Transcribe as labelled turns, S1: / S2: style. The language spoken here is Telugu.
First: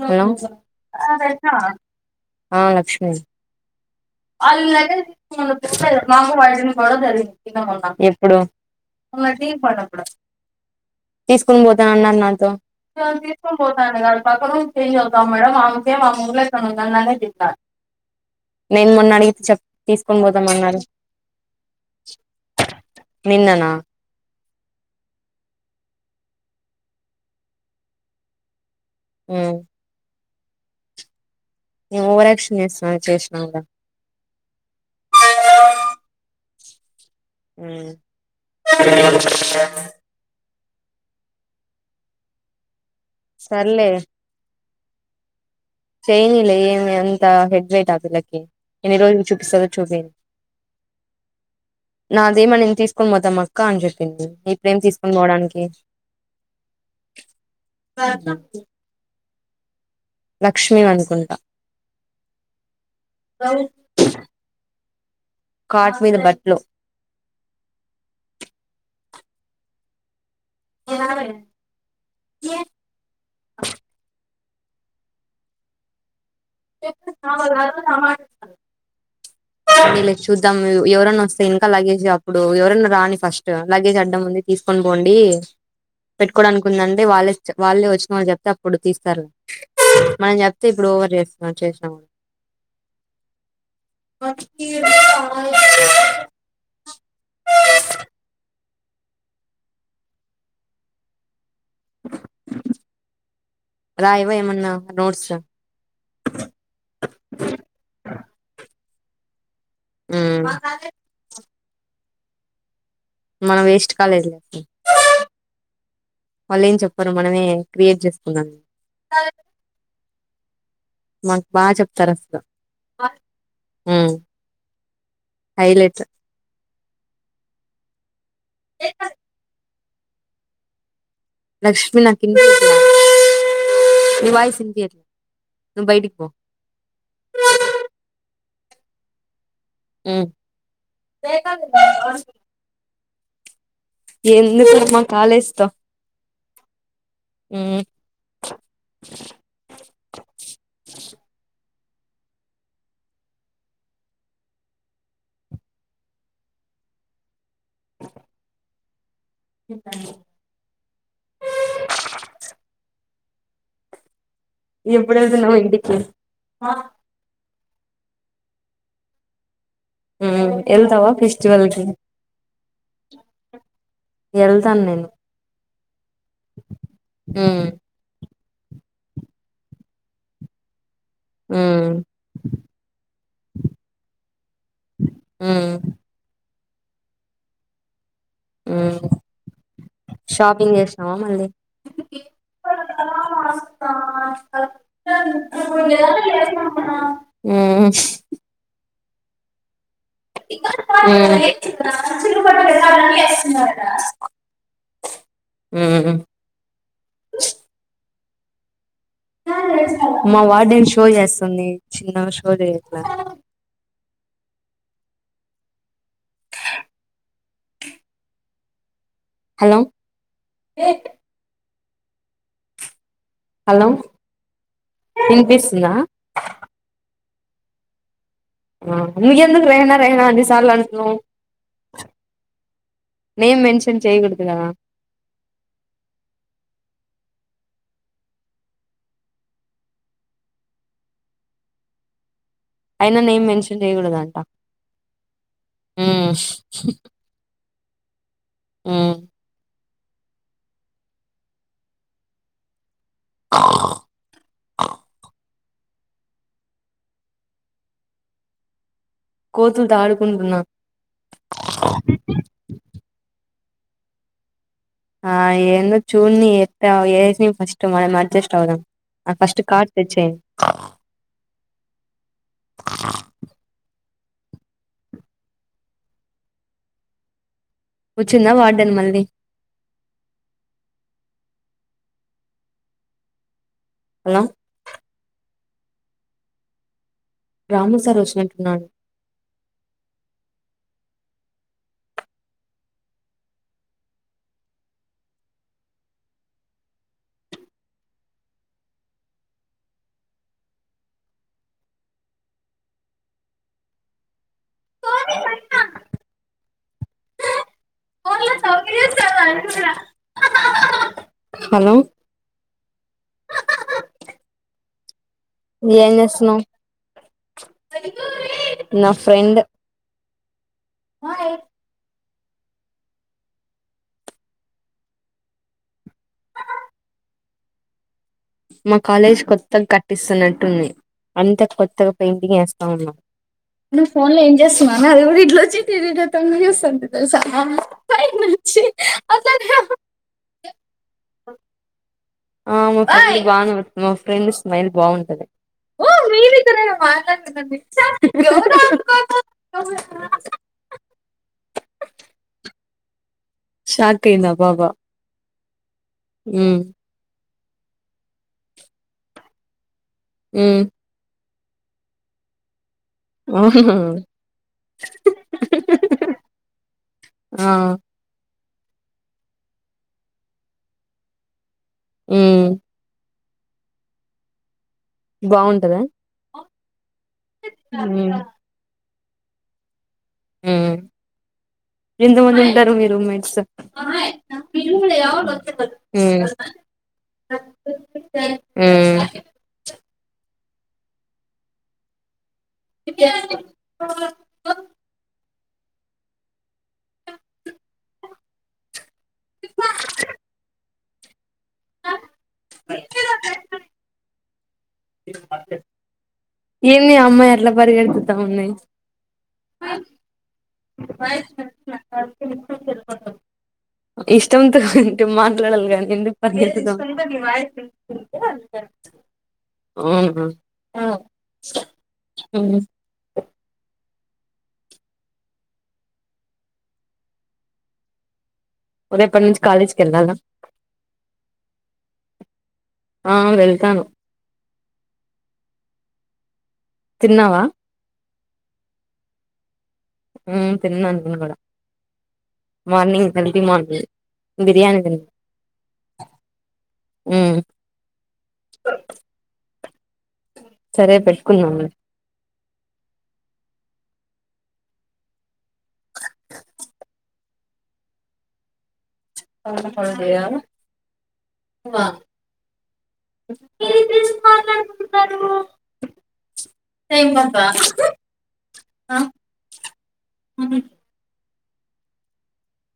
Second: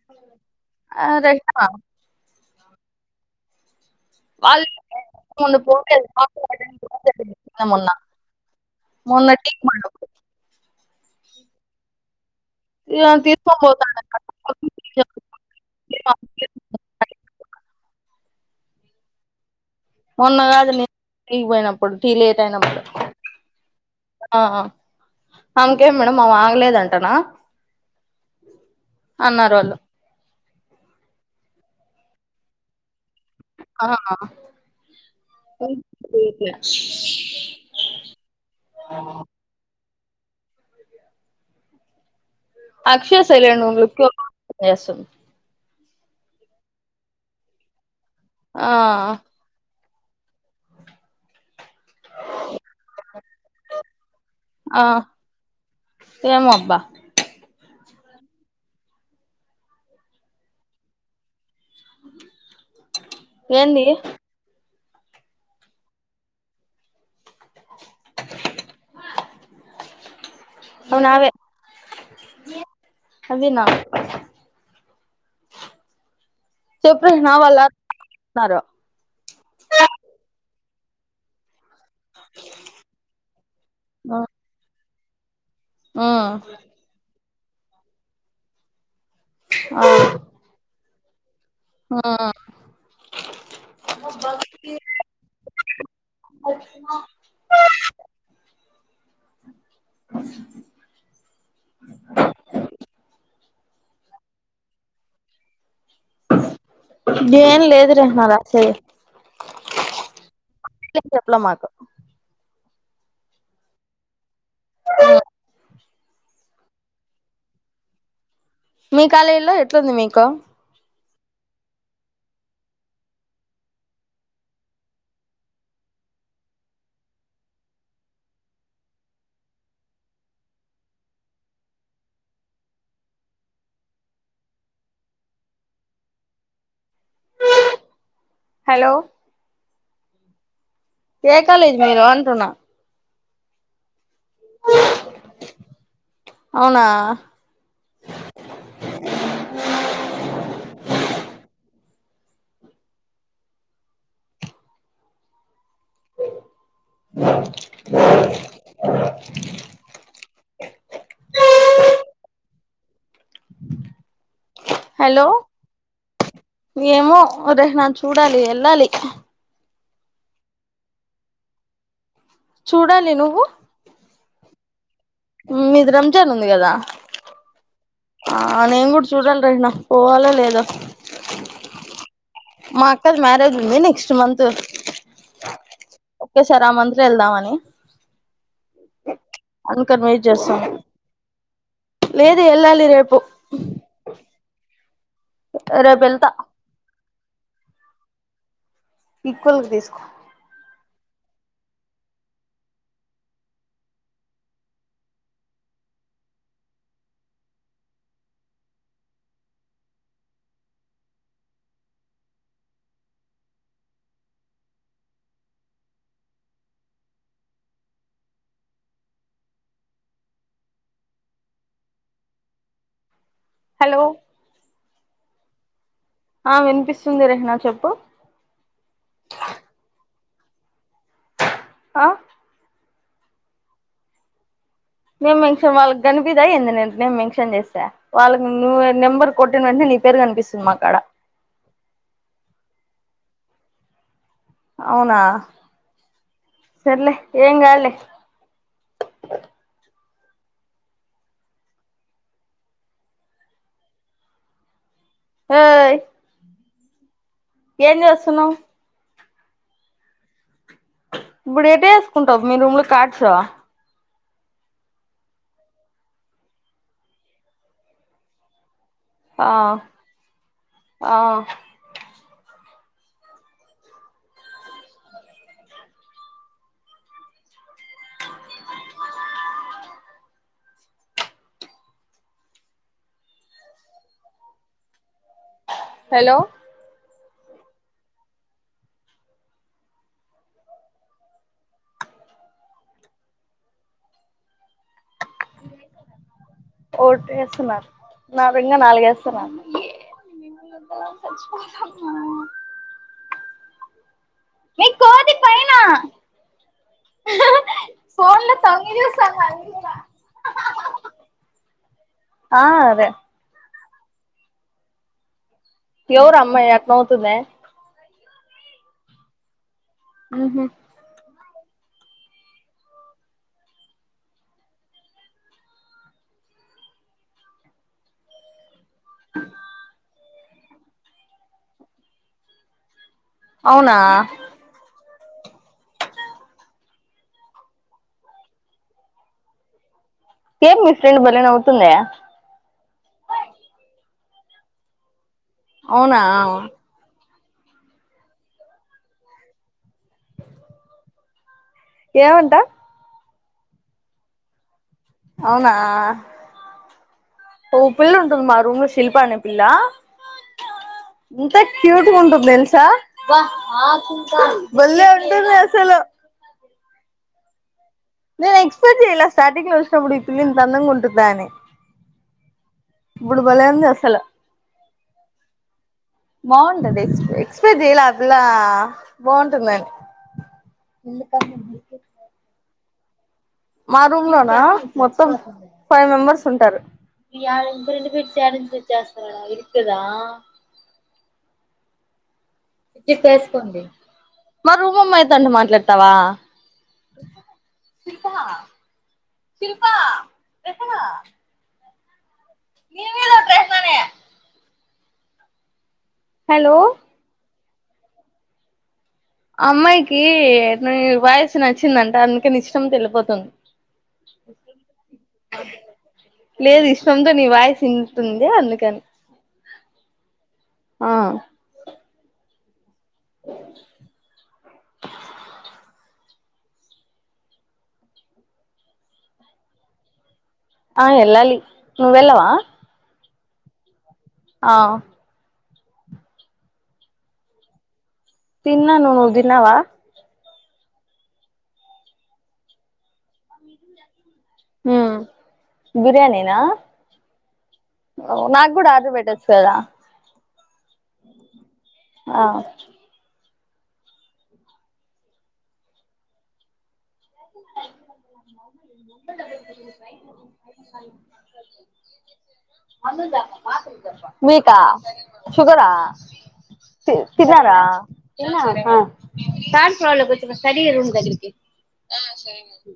S1: హలో
S2: ఆ!
S1: హా రజిత
S2: రష్యనా?
S1: ఆ లక్ష్మి
S2: వాళ్ళు
S1: వాళ్ళకు
S2: మొన్న పోలేదు
S1: మాకు గొడవ
S2: మొన్న.
S1: జరిగింది ఎప్పుడు
S2: మొన్న టీకి పోయినప్పుడు
S1: తీసుకని పోతా అన్నది నాతో
S2: ఇగ
S1: తీసుకుని
S2: తీసుకొని
S1: పోతా అని
S2: పోతాండని
S1: కాదు పక్కన చేంజ్ అవుతా మే ఆమెకే ఆ ము్ ఉంద తి నేను మొన్న అడిగితే చెప్ప
S2: మొన్న కాదు న టీగి పోయినప్పుడు టీ లేట్ అయినప్పుడు
S1: నిన్ననా
S2: ఆ అంకేం మేడం అ ఆగలేదంటనా అన్నారు వాళ్ళు
S1: నువ్వు ఓవరక్షన్ చేసున్నావ్ చేస్కో
S2: ఆ
S1: హ్మ్
S2: అక్షయ సైలెంటుగా ఉంది
S1: సర్లే
S2: లిఫ్ట్ ఏసున్
S1: చేయానిలే ఏమి అంత హెడ్వేట్ ఆ పిల్లకి
S2: ఆ!
S1: ఎన్ని రోజులు చుపిస చుసేన్ నాదేమో నేను తీసుకొని పోతా మా కాంజు నీ ప్రేమ్
S2: ఆ!
S1: తీసుకొని పోోడానికి
S2: ఏమో అబ్బా!
S1: స [inaudible] లక్ష్మిీ ని అనుకుంటా
S2: ఎంది
S1: కాట్ మీద బట్లు
S2: అవునావే అవి నా [unintelligible]
S1: వ నా [inaudible] ఇల చూద్దాం ఎవరన్న వస్తే లగేజ్ అప్పుడు ఎవరైనా రాని ఫస్ట్ లగేజ్
S2: ఆ!
S1: అడ్డంముంది తీసు కం పోండి
S2: ఆ
S1: పెట్టుకోవడానికికుందండి వాళ్ళే వాళ్ళే వచ్చినమని చెప్తే అప్పుడు తీసు స [unintelligible]
S2: ఆ
S1: మనం చెప్తే ఇప్పుడు రేస్ ఆ చేసాము అఖ [inaudible]
S2: అ
S1: రాయవైమన్నా నోట్స్
S2: ఏంలేదు రనా వస
S1: ఉమ్
S2: చెప్పలే మాకు
S1: మనం వేస్ట్ కాలేజ్ లే వాళ్ళు ఏం చెప్పారు మనమే క్రియేట్ చేస్త
S2: మీ కళేల్లో ఎట్లుంది మీకు
S1: మాకు బాగా చెప్తారు అసలు హ్మ్ హైలైట్ ఎ లక్ష్మి నా కింత నీ వాయిస్ వినిపియ్యట్లే నువు బయటికి పో
S2: హలో
S1: మ్
S2: ఏ కాలేజీ మీరు అంటున్నా
S1: ఎందుకు మా కాలేజ్తో
S2: అవునా [inaudible]
S1: ఇంకా ఎప్పుడు
S2: హలో
S1: వెళ్తున్నావు ఇంటికి హా
S2: ఏమో చూడాలి ఎళ్ళాలి
S1: ఉ ఎల్తవ ఫెస్టివల్ కి
S2: చూడాలి నువ్వు
S1: తను నేను
S2: మీది రంజాన్ ఉంది కదా
S1: ఉమ్,
S2: ఆ నేను కూడా చూడాలి రెహనా పోవాలో లేదో
S1: మ్
S2: మా అక్కది మ్యారేజ్ ఉంది నెక్స్ట్ మంత్
S1: ఉమ్,
S2: సార్ ఆ మంత్ లో వెళ్దామని.
S1: ఉమ్. షాపింగ్ చేసినావా మళ్ళీ
S2: లేదు ఎల్లాలి రేపు
S1: ఆ
S2: రేపు వెళ్తా
S1: [unintelligible] ఊ
S2: ఈక్వల్ గా తీసుకో.
S1: ఊ ఉఊ ఉ మా వార్డెన్ షో చేస్తుంది చిన్న షో చేయట్లా. హలో హలో వినిపిస్తుందా
S2: ఆ వినిపిస్తుంది రెహనా చెప్పు.
S1: చాలంట నవ్
S2: ఆ
S1: నేమ్ మెన్షన్ చేయకూడదు కదా
S2: మే మెన్షన్ వాళ్ళకి కనిపిదా ఏంది నేమ్ మెన్షన్ చేస్తే వాళ్ళకి నువ్ నెంబర్ కొట్టిన వెంటనే నీ పేరు కనిపిస్తుంది మా కాడ
S1: అయినా నేమ్ మెన్షన్ చేయకూడదు అంటా
S2: అవునా సర్లే ఏంగ్ కాదులే
S1: మ్మ్మ్మ్
S2: ఓయ్ ఏం చేసున్నావ్
S1: కోతులుతో ఆడుకుంటున్నా.
S2: ఇప్పుడు ఎట్టె వేసుకుంటావు మీ రూమ్ లో కాట్స్
S1: ఆ ఏందో చూడ్ని ఎత్త ఏసినా ఫస్ట్ మనం అడ్జస్ట్ అవుదాం ఆ ఫస్ట్ కార్ట్ తెచ్చేయ్
S2: ఆ
S1: వచ్చిందా వార్డెన్ మళ్ళీ హలో
S2: హలో
S1: రాము సార్ వచ్చినట్టున్నాడు
S2: పోటి వేస్తున్నారు నా వింగా నాలుగేస్తున్నారు ఏ కోతి పైన ఫోన్లో తొంగిచూస్తోంది అది కూడా
S1: హలో
S2: ఆ అదే
S1: ఏం
S2: ఎవరు ఆ
S1: చేస్తున్నావ్
S2: అమ్మాయి అట్ల నవుతుంది
S1: నా ఫ్రెండు
S2: ఆహా
S1: మే మా కాలేజ్ కొత్తగా కట్టిస్తున్నారు ఉంది అంత కొత్తగా పెయింటింగ్ వేస్తా ఉన్నా
S2: అవునా
S1: నువ్ ఫోన్ లో ఏం చేస్తున్నావ్ అది కూడా ఇట్లోచి ఇట్లిట్ల తొంగిచూస్తోంది తెలుసా పైనుంచి
S2: ఏం మీ ఫ్రెండ్ భలే నవుతుంది
S1: ఆ మా ఫ బా మా ఫ్రెండ్ స్మైల్ బాగుంటది ఓ
S2: అవునా
S1: మీరిద్దరేనా మాట్లాడుతున్నది ఎవరు అనుకోను
S2: ఏమంటా
S1: షాక్ అయింది ఆ పాప
S2: అవునా
S1: హ్మ్మ్
S2: ఓ పిల్ల ఉంటుంది మా రూమ్ లో శిల్పా అనే పిల్ల
S1: హ్మ్మ్
S2: ఎంత క్యూట్ గా ఉందో తెలుసా
S1: అవునా
S2: భలే ఉంటుంది అసలు
S1: ఆ
S2: నేను ఎక్స్పెక్ట్ చేయలే స్టార్టింగ్ లో వచ్చినప్పుడు ఈ పిల్ల ఇంతందంగా ఉంటుందా అని
S1: హ్మ్మ్
S2: ఇప్పుడు భలే అంది అసలు
S1: బాగుంటదా
S2: ఆన్ ద రిస్ట్ ఎక్స్పెక్ట్ చేయలా ఆ
S1: ఉమ్
S2: పిల్ల బాగుంటుందండి
S1: ఊ ఎంత మంది ఉంటారు మీరు రూమ్ మేట్
S2: మా రూమ్ లో నా మొత్తం ఫైవ్ మెంబర్స్ ఉంటారు షీట్ ఎసుకోండి మా రూమ్ అమ్మాయ్ తో అంట మాట్లా గట్టవ శిల్పా శిల్పా నా హలో
S1: [inaudible] ఎన్ని అమ్మాయ అట్లే పెట్ [unintelligible] కలిపిత మమ్మీ
S2: ఆ అమ్మాయికి నీ వాయిస్ నచ్చిందంట అందుకని ఇష్టంతో వెళ్ళిపోతుంది
S1: ఇష్టంతో ఉంటే మాట్లాడాలి కానీ ఎందుకు
S2: లేదు
S1: పరుగెత్తుతావ్
S2: ఇష్టంతో నీ వాయిస్ వింటుంది అందుకని
S1: ఊ ఊహు
S2: ఆ
S1: ఊ రేపటి నుంచి కాలేజీకి వెళ్ళాలా
S2: ఆ వేల్లాలి నువ్వు వెళ్ళవా
S1: ఆ వెళ్తాను
S2: ఆ
S1: తిన్నావా
S2: తిన్నాను నువ్వు తిన్నావా
S1: హు తిన్నాను నేను కూడా మార్నింగ్ ఎర్లీ మార్నింగ్ బిర్యానీ
S2: ఆ
S1: తిన్నా
S2: బిర్యానీనా?
S1: ఉమ్
S2: నాకు కూడా ఆర్డర్ పెట్టొచ్చు కదా
S1: సరే పెట్టుకున్నా లే
S2: ఆ మీకా షుగరా తిన్నారా
S1: లే
S2: తిన్నావా స్టడీ రూమ్ దగ్గరికి [inaudible] ఆ సరేలే